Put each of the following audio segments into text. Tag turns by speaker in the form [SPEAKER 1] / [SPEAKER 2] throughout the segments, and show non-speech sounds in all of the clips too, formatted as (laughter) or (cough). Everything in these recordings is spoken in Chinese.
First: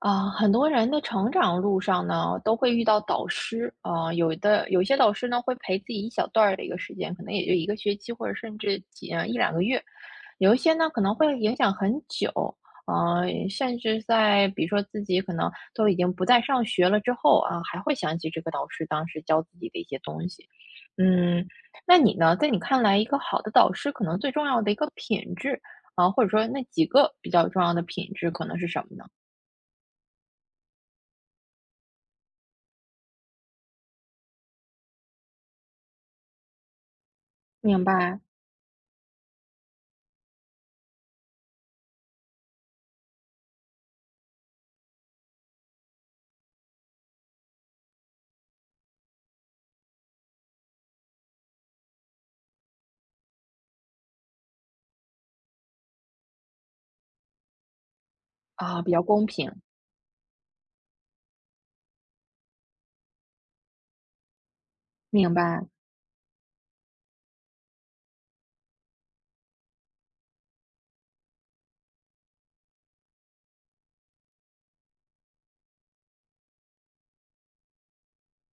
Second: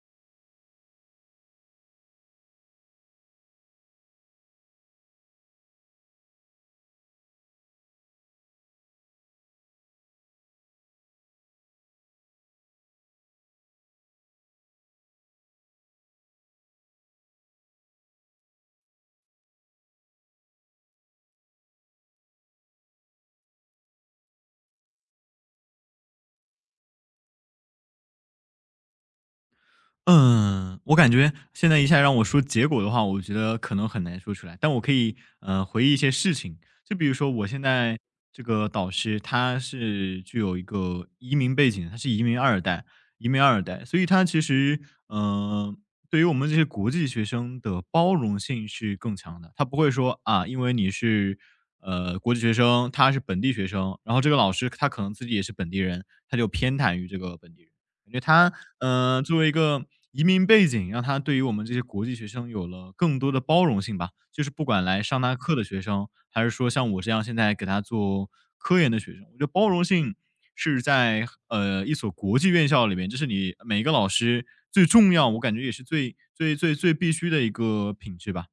[SPEAKER 1] 啊，很多人的成长路上呢，都会遇到导师啊，有的有一些导师呢会陪自己一小段儿的一个时间，可能也就一个学期或者甚至一两个月，有一些呢可能会影响很久，啊，甚至在比如说自己可能都已经不再上学了之后啊，还会想起这个导师当时教自己的一些东西。嗯，那你呢，在你看来，一个好的导师可能最重要的一个品质啊，或者说那几个比较重要的品质可能是什么呢？
[SPEAKER 2] 嗯，我感觉现在一下让我说结果的话，我觉得可能很难说出来，但我可以回忆一些事情，就比如说我现
[SPEAKER 1] 明
[SPEAKER 2] 在
[SPEAKER 1] 白。
[SPEAKER 2] 这个导师，他是具有一个移民背景，他是移民二代，移民二代，所以他其实嗯，对于我们这些国际学生的包容性是更强的，他不会说啊，因为你是国际学生，他是本地学生，然后这个老师他可能自己也是本地人，他就偏袒于这个本地人。感觉他，
[SPEAKER 1] 啊，比较公
[SPEAKER 2] 作为一
[SPEAKER 1] 平，
[SPEAKER 2] 个移民背景，让他对于我们这些国际学生有了更多的包容性吧。就是不管来上
[SPEAKER 1] 明
[SPEAKER 2] 他课
[SPEAKER 1] 白。
[SPEAKER 2] 的学生，还是说像我这样现在给他做科研的学生，我觉得包容性是在，一所国际院校里面，这是你每一个老师最重要，我感觉也是最最最最必须的一个品质吧。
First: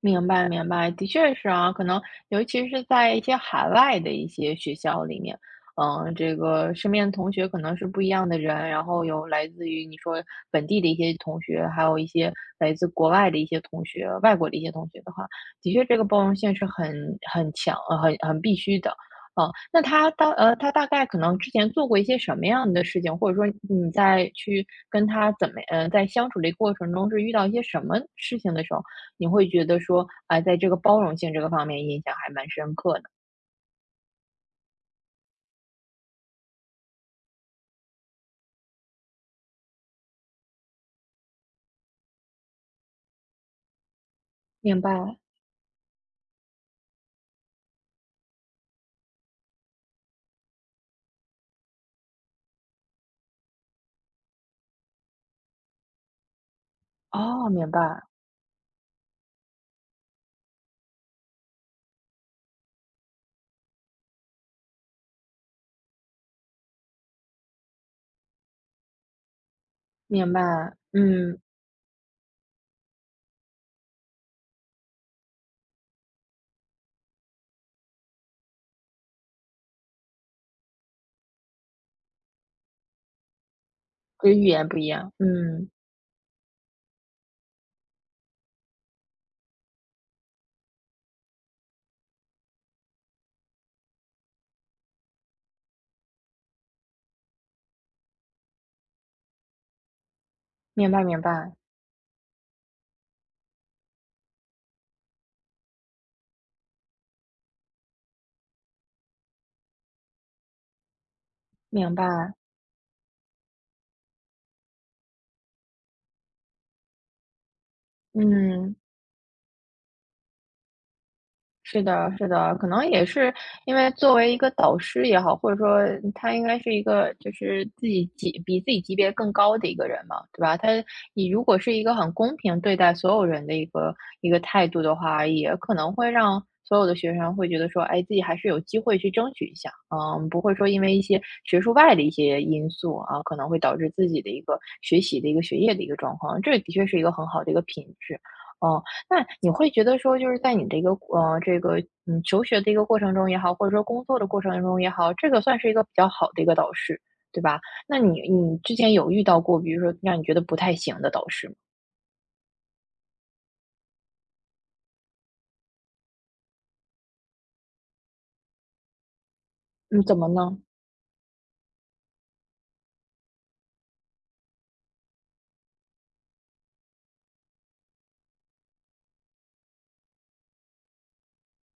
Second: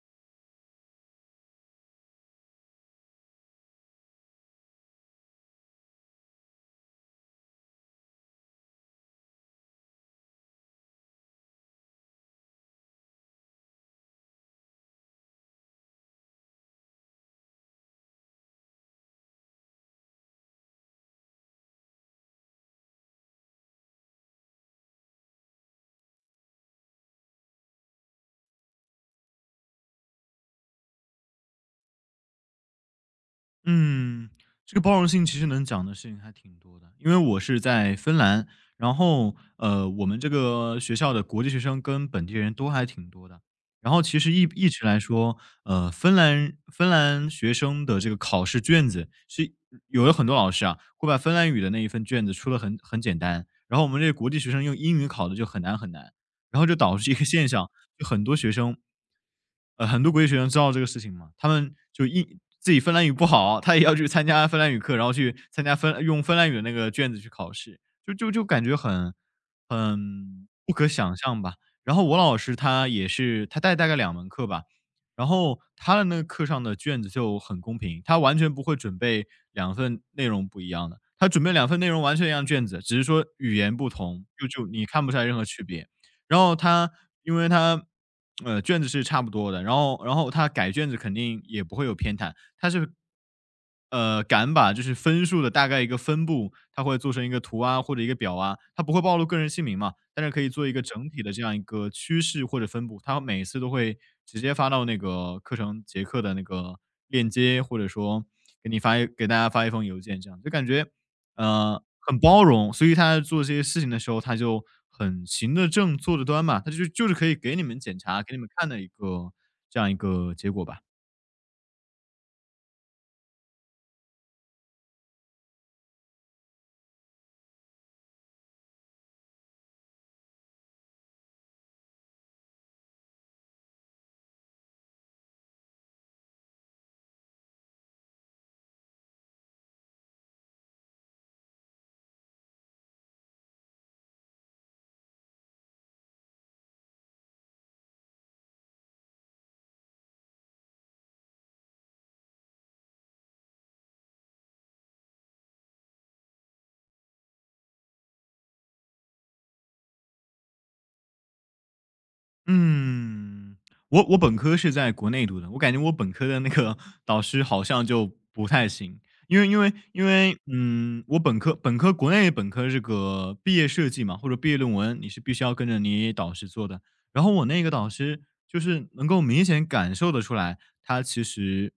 [SPEAKER 1] 明白，明白，的确是啊，可能尤其是在一些海外的一些学校里面，嗯，这个身边的同学可能是不一样的人，然后有来自于你说本地的一些同学，还有一些来自国外的一些同学，外国的一些同学的话，的确这个包容性是很强，很必须的。嗯，那，他大概可能之前做过一些什么样的事情，或者说你在去跟他怎么呃，在相处的过程中是遇到一些什么事情的时候？你会觉得说，啊，在这个包容性这个方面印象还蛮深刻的。
[SPEAKER 2] 嗯，这个包容性其实能讲的事情还挺多的，因为我是在芬兰，然后我们这个学校的国际学生跟本地人都还挺多的。然后其实一
[SPEAKER 1] 明
[SPEAKER 2] 直来
[SPEAKER 1] 白，
[SPEAKER 2] 说，芬兰学生的这个考试卷子是有的很多老师啊，会把芬兰语的那一份卷子出的很简单，然后我们这个国际学生用英语考的就很难很难。然后就导致一个
[SPEAKER 1] 哦，
[SPEAKER 2] 现
[SPEAKER 1] 明
[SPEAKER 2] 象，
[SPEAKER 1] 白，
[SPEAKER 2] 就很多学生，很多国际学生知道这个事情嘛，他们就自己芬兰语不好，他也要去参加芬兰语课，然后去参加用芬兰语的那个卷子去考试，就感觉
[SPEAKER 1] 明
[SPEAKER 2] 很不
[SPEAKER 1] 白，
[SPEAKER 2] 可想
[SPEAKER 1] 嗯，
[SPEAKER 2] 象吧。然后我老师他也是，他带大概两门课吧，然后他的那个课上的卷子就很公平，他完全不会准备两份内容不一样的，他准备两份内容完全一样的卷子，只是说语言不同，
[SPEAKER 1] 跟语言
[SPEAKER 2] 就
[SPEAKER 1] 不一
[SPEAKER 2] 你看不
[SPEAKER 1] 样，
[SPEAKER 2] 出来任何区
[SPEAKER 1] 嗯，
[SPEAKER 2] 别。然后他因为他卷子是差不多的，然后他改卷子肯定也不会有偏袒，他是敢把就是分数的大概一个分布，他会做成一个图啊或者一个表啊，他不会暴露个人姓名嘛，但是可以做一个
[SPEAKER 1] 明白，
[SPEAKER 2] 整
[SPEAKER 1] 明
[SPEAKER 2] 体的这
[SPEAKER 1] 白，
[SPEAKER 2] 样一个趋势或者分布，他每次都会直接发到那个课程结课的那个链接，或者说给大家发一封邮件，这样就感觉
[SPEAKER 1] 明
[SPEAKER 2] 很
[SPEAKER 1] 白，
[SPEAKER 2] 包容，所以他做这些事情的时候，他就很行得正，坐得端嘛，他就就是可以给你们检查，给你们看
[SPEAKER 1] 嗯。
[SPEAKER 2] 的一个这样一个结果吧。
[SPEAKER 1] 是的，是的，可能也是因为作为一个导师也好，或者说他应该是一个就是自己级比自己级别更高的一个人嘛，对吧？他你如果是一个很公平对待所有人的一个态度的话，也可能会让所有的学生会觉得说，哎，自己还是有机会去争取一下，嗯，不会说因为一些学术外的一些因素啊，可能会导致自己的一个学习的一个学业的一个状况，这的确是一个很好的一个品质。嗯，那你会觉得说，就是在你，这个嗯求学的一个过程中也好，或者说工作的过程中也好，这个算是一个比较好的一个导师，对吧？那你之前有遇到过，比如说让你觉得不太行的导师吗？
[SPEAKER 2] 嗯，我我本科是在国内读的，我感觉我本科的那个 (laughs) 导师好像就不太行，因为因为
[SPEAKER 1] 嗯，
[SPEAKER 2] 因
[SPEAKER 1] 怎么
[SPEAKER 2] 为，
[SPEAKER 1] 呢？
[SPEAKER 2] 嗯，我本科国内本科这个毕业设计嘛，或者毕业论文，你是必须要跟着你导师做的。然后我那个导师就是能够明显感受得出来，他其实，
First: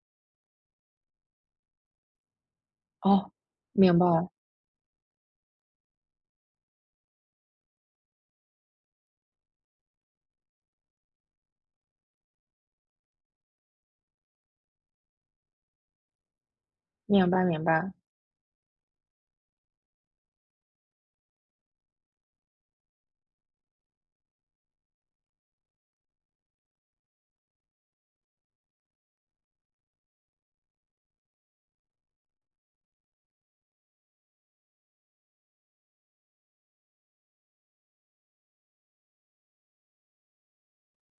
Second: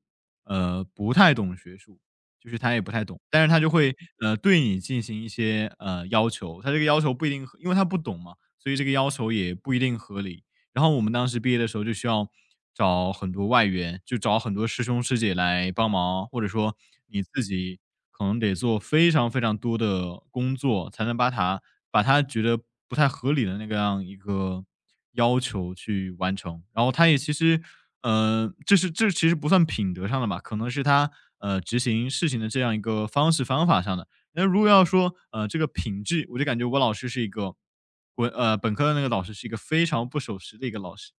[SPEAKER 2] 不太懂学术，就是他也不太懂，
[SPEAKER 1] 哦，
[SPEAKER 2] 但是他就会，
[SPEAKER 1] 明白，
[SPEAKER 2] 对你进行一些，要求，他这个要求不一定合因为他不懂嘛，所以这个要求也不一定合理。然后我们当时毕业的时候就需要找很多外援，就找很多师兄师姐来帮忙，或者说你
[SPEAKER 1] 明白，
[SPEAKER 2] 自
[SPEAKER 1] 明
[SPEAKER 2] 己
[SPEAKER 1] 白。
[SPEAKER 2] 可能得做非常非常多的工作，才能把它把他觉得不太合理的那个样一个要求去完成。然后他也其实，这是这其实不算品德上的吧，可能是他执行事情的这样一个方式方法上的。那如果要说，这个品质，我就感觉我老师是一个，本科的那个老师是一个非常不守时的一个老师。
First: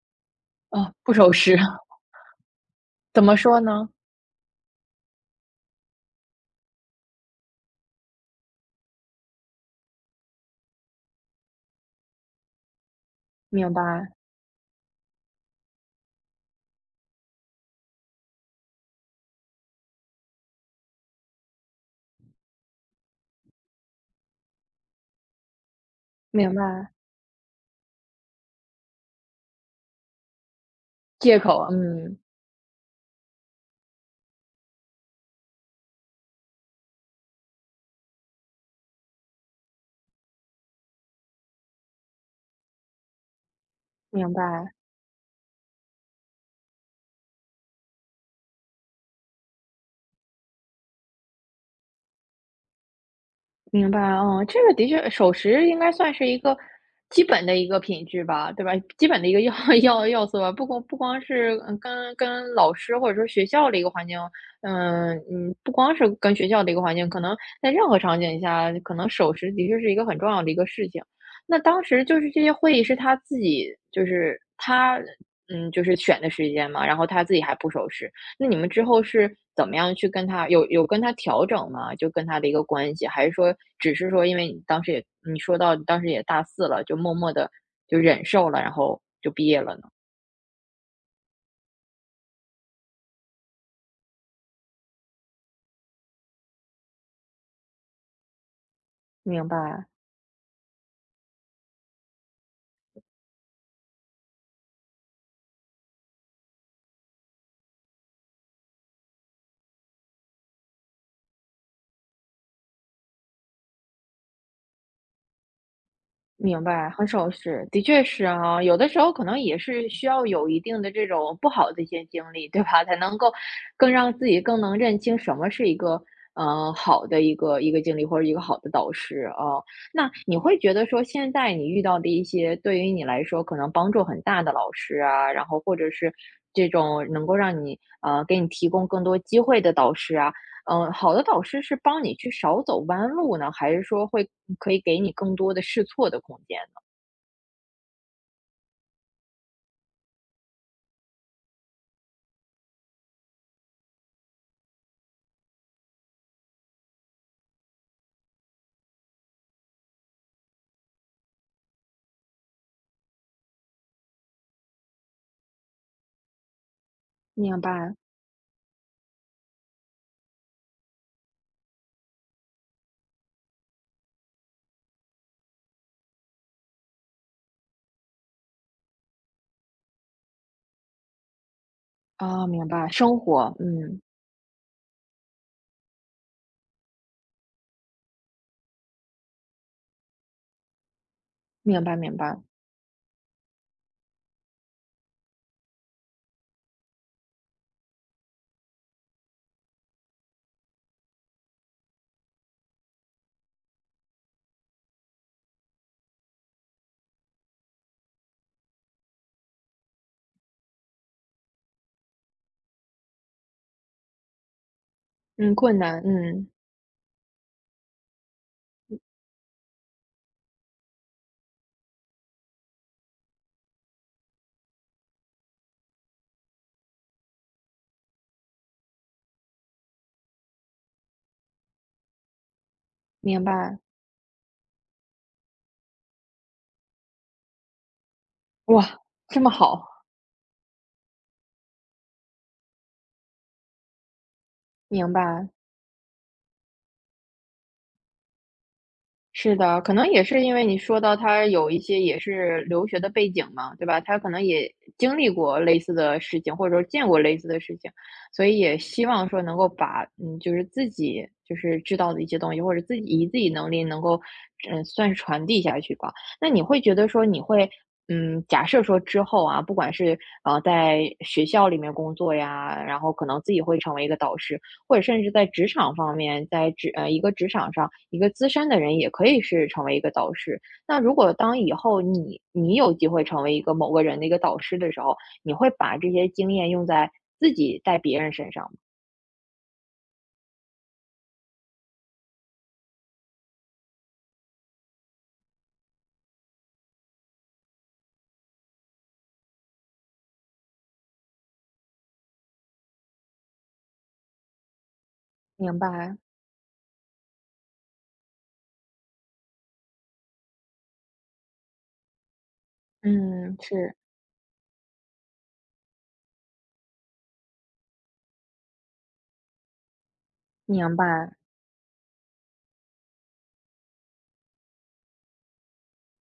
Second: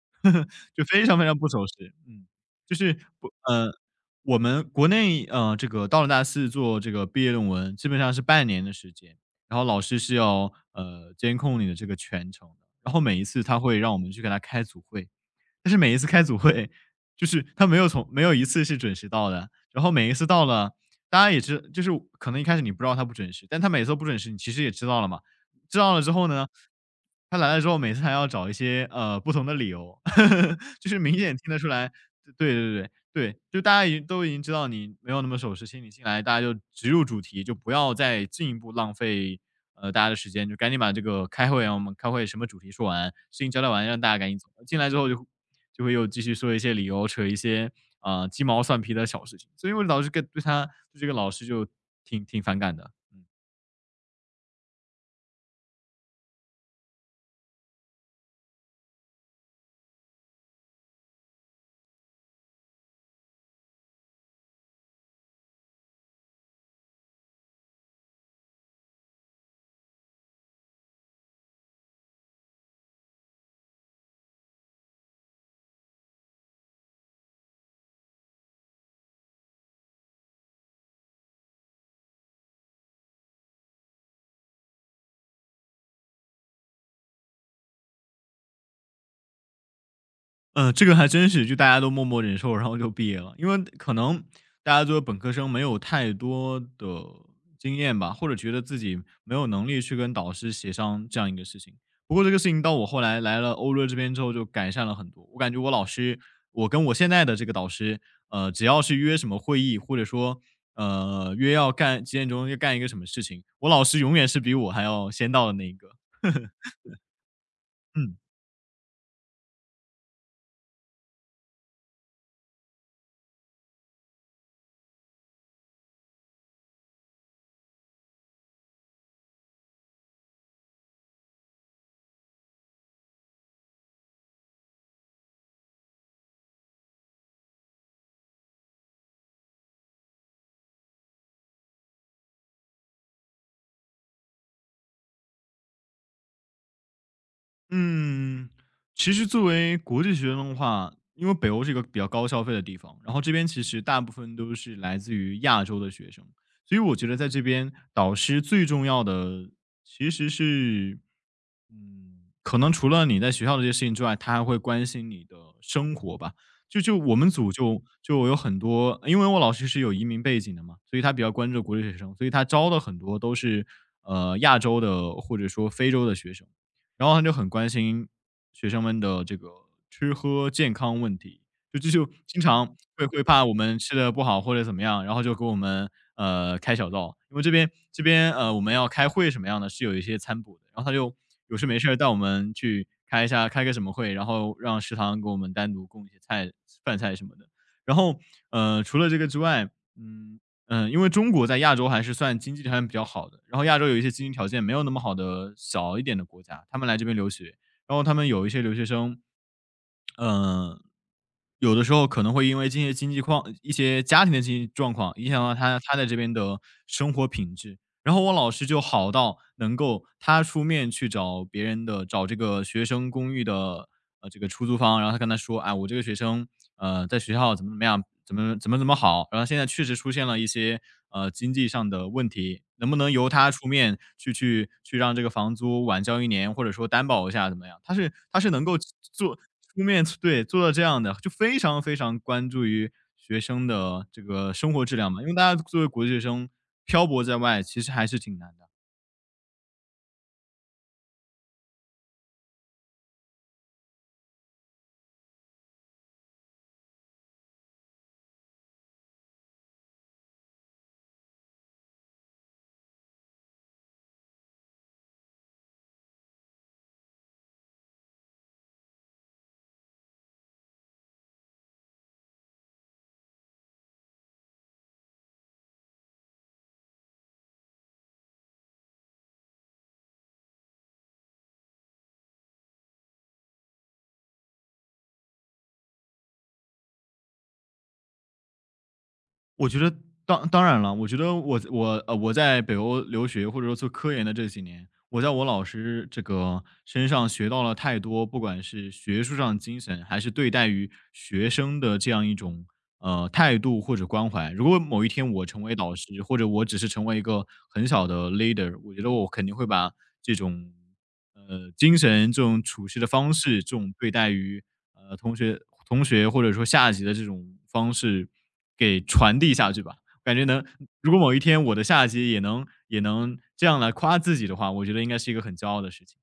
[SPEAKER 2] 就
[SPEAKER 1] 哦，
[SPEAKER 2] 非
[SPEAKER 1] 不
[SPEAKER 2] 常非
[SPEAKER 1] 守
[SPEAKER 2] 常不
[SPEAKER 1] 时，
[SPEAKER 2] 守时。
[SPEAKER 1] (laughs)
[SPEAKER 2] 嗯，就是
[SPEAKER 1] 怎
[SPEAKER 2] 不
[SPEAKER 1] 么说
[SPEAKER 2] 呃，
[SPEAKER 1] 呢？
[SPEAKER 2] 我们国内这个到了大四做这个毕业论文，基本上是半年的时间，然后老师是要监控你的这个全程的，然后每一次他
[SPEAKER 1] 明
[SPEAKER 2] 会让我
[SPEAKER 1] 白，
[SPEAKER 2] 们去给他开组会，但是每一次开组会，就是他没有从没有一次是准时到的，然后每一次到了，大家就是可能一开始你不知道他不准时，但他每次都不准时，你其实也知道了嘛。知道了之后呢，
[SPEAKER 1] 明白，
[SPEAKER 2] 他来了之后，每次还要找一些不同的理由，(laughs) 就是明显
[SPEAKER 1] 借
[SPEAKER 2] 听得
[SPEAKER 1] 口，
[SPEAKER 2] 出来，
[SPEAKER 1] 嗯，
[SPEAKER 2] 对。就大家已经知道你没有那么守时，请你进来，大家就直入主题，就不要再进一步浪费大家的时间，就赶紧把这个开会啊，我们开会什么主题说完，事情交代完，让大家赶
[SPEAKER 1] 明
[SPEAKER 2] 紧走。
[SPEAKER 1] 白。
[SPEAKER 2] 进来之后就会又继续说一些理由，扯一些鸡毛蒜皮的小事情，所以我老致跟对他对这个老师就挺反感的，嗯。
[SPEAKER 1] 明白，哦，这个的确守时应该算是一个基本的一个品质吧，对吧？基本的一个要 (laughs) 要素吧，不光是嗯跟老师或者说学校的一个环境，嗯嗯，不光是跟学校的一个环境，可能在任何场景下，可能守时的确是一个很重要的一个事情。那当时就是这些会议是他自己，就是他嗯，就是选的时间嘛，然后他自己还不守时。那你们之后是怎么样去跟他有跟他调整吗？就跟他的一个关系，还是说只是说因为你当时也你说到你当时也大四了，就默默的就忍受了，然后就毕业了呢？
[SPEAKER 2] 嗯，这个还真是，就大家都默默忍受，然后就毕业了。因为可能大家作为本科生没有太多的经验吧，或者觉得自己没
[SPEAKER 1] 明
[SPEAKER 2] 有能力
[SPEAKER 1] 白。
[SPEAKER 2] 去跟导师协商这样一个事情。不过这个事情到我后来来了欧洲这边之后就改善了很多。我感觉我老师，我跟我现在的这个导师，只要是约什么会议，或者说约要干几点钟要干一个什么事情，我老师永远是比我还要先到的那一个。(laughs)
[SPEAKER 1] 明白，很少是，的确
[SPEAKER 2] 嗯。
[SPEAKER 1] 是啊，有的时候可能也是需要有一定的这种不好的一些经历，对吧？(laughs) 才能够让自己更能认清什么是一个呃好的一个经历或者一个好的导师啊。那你会觉得说，现在你遇到的一些对于你来说可能帮助很大的老师啊，然后或者是这种能够让你给你提供更多机会的导师啊，嗯，好的导师是帮你去少走弯路呢，还是说会嗯可以给你更多的试错的空间呢？
[SPEAKER 2] 嗯，其实作为国际学生的话，因为北欧是一个比较高消费的地方，然后这边其实大部分都是来自于亚洲的学生，所以我觉得在这边导师最重要的其实是，嗯，可能除了你在学校的这些事情之外，他还会关心你的生活吧。我们组
[SPEAKER 1] 明白
[SPEAKER 2] 就有很多，因为我老师是有移民背景的嘛，所以他比较关注国际学生，所以他招的很多都是亚洲的或者说非洲的学生。然后他就很关心学生们的这个吃喝健康问题，就经
[SPEAKER 1] 啊，明
[SPEAKER 2] 常
[SPEAKER 1] 白，生
[SPEAKER 2] 会怕我
[SPEAKER 1] 活，
[SPEAKER 2] 们吃
[SPEAKER 1] 嗯，
[SPEAKER 2] 的不好或者怎么样，然后就给我们开小灶，因为这边我们要开会什么样的，是有一些餐补的，然后他就有事没
[SPEAKER 1] 明
[SPEAKER 2] 事
[SPEAKER 1] 白
[SPEAKER 2] 儿带我
[SPEAKER 1] 明白，
[SPEAKER 2] 们去开一下开个什么会，然后让食堂给我们单独供一些饭菜什么的。然后除了这个之外，嗯，嗯，因为中国在亚洲还是算经济条件比较好的，然后亚洲有一些经济条件没有那么好的小一点的国家，他们来这边留学，然后他们有一些留学生，嗯，有的时候可能会因为这些经济况、一些家庭的经济状况，影响
[SPEAKER 1] 嗯，
[SPEAKER 2] 到
[SPEAKER 1] 困
[SPEAKER 2] 他
[SPEAKER 1] 难，
[SPEAKER 2] 在这边
[SPEAKER 1] 嗯。
[SPEAKER 2] 的生活品质。然后我老师就好到能够他出面去找别人的找这个学生公寓的，这个出租方，然后他跟他说：“哎，我这个学生，在学校怎么怎么样，怎么好，然后现在确实出现了一些，经济上的问题，能不能由
[SPEAKER 1] 明
[SPEAKER 2] 他出
[SPEAKER 1] 白，
[SPEAKER 2] 面去让这个房租晚交一年，或者说担保一下怎么样？”他是能够
[SPEAKER 1] 哇，
[SPEAKER 2] 做
[SPEAKER 1] 这么好，
[SPEAKER 2] 出面，对，做到这样的，就非常非常关注于学生的这个生活质
[SPEAKER 1] 明
[SPEAKER 2] 量嘛，因为大
[SPEAKER 1] 白。
[SPEAKER 2] 家作为国际学生漂泊在外，其实还是挺难的。
[SPEAKER 1] 是的，可能也是因为你说到他有一些也是留学的背景嘛，对吧？他可能也经历过类似的事情，或者说见过类似的事情，所以也希望说能够把嗯，就是自己就是知道的一些东西，或者自己以自己能力能够嗯，算是传递下去吧。那你会觉得说你会嗯，假设说之后啊，不管是呃在学校里面工作呀，然后可能自己会成为一个导师。或者甚至在职场方面，一个职场上，一个资深的人也可以是成为一个导师。那如果当以后你有机会成为一个某个人的一个导师的时候，你会把这些经验用在自己带别人身上吗？
[SPEAKER 2] 我觉得当然了，我觉得我在北欧留学或者说做科研的这几年，我在我老师这个身上学到了太多，不管是学术上的精神，还是对待于学生的这样一种态度或者关怀。如果某一天我成为
[SPEAKER 1] 明
[SPEAKER 2] 导
[SPEAKER 1] 白，
[SPEAKER 2] 师，或者我只是成为一个很小的 leader，我觉得我肯定会把这种。精神这种处事的方
[SPEAKER 1] 嗯，
[SPEAKER 2] 式，这种
[SPEAKER 1] 是，
[SPEAKER 2] 对待于呃同学、同学或者说下级的这种方式给传递下去吧。感觉能，
[SPEAKER 1] 明
[SPEAKER 2] 如果
[SPEAKER 1] 白。
[SPEAKER 2] 某一天我的下级也能这样来夸自己的话，我觉得应该是一个很骄傲的事情。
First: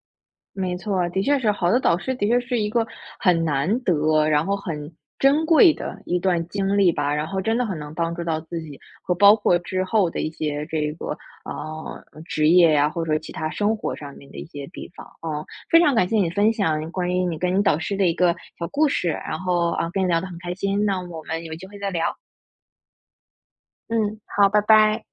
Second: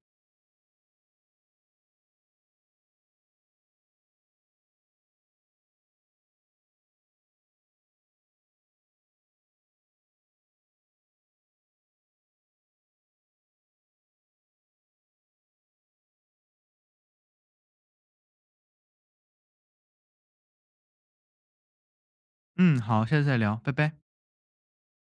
[SPEAKER 1] 没错，的确是好的导师，的确是一个很难得，然后很珍贵的一段经历吧。然后真的很能帮助到自己，和包括之后的一些这个呃职业呀、或者说其他生活上面的一些地方。嗯，非常感谢你分享关于你跟你导师的一个小故事，然后啊跟你聊得很开心。那我们有机会再聊。
[SPEAKER 2] 嗯，好，下次再聊，拜拜。
[SPEAKER 1] 嗯，好，拜拜。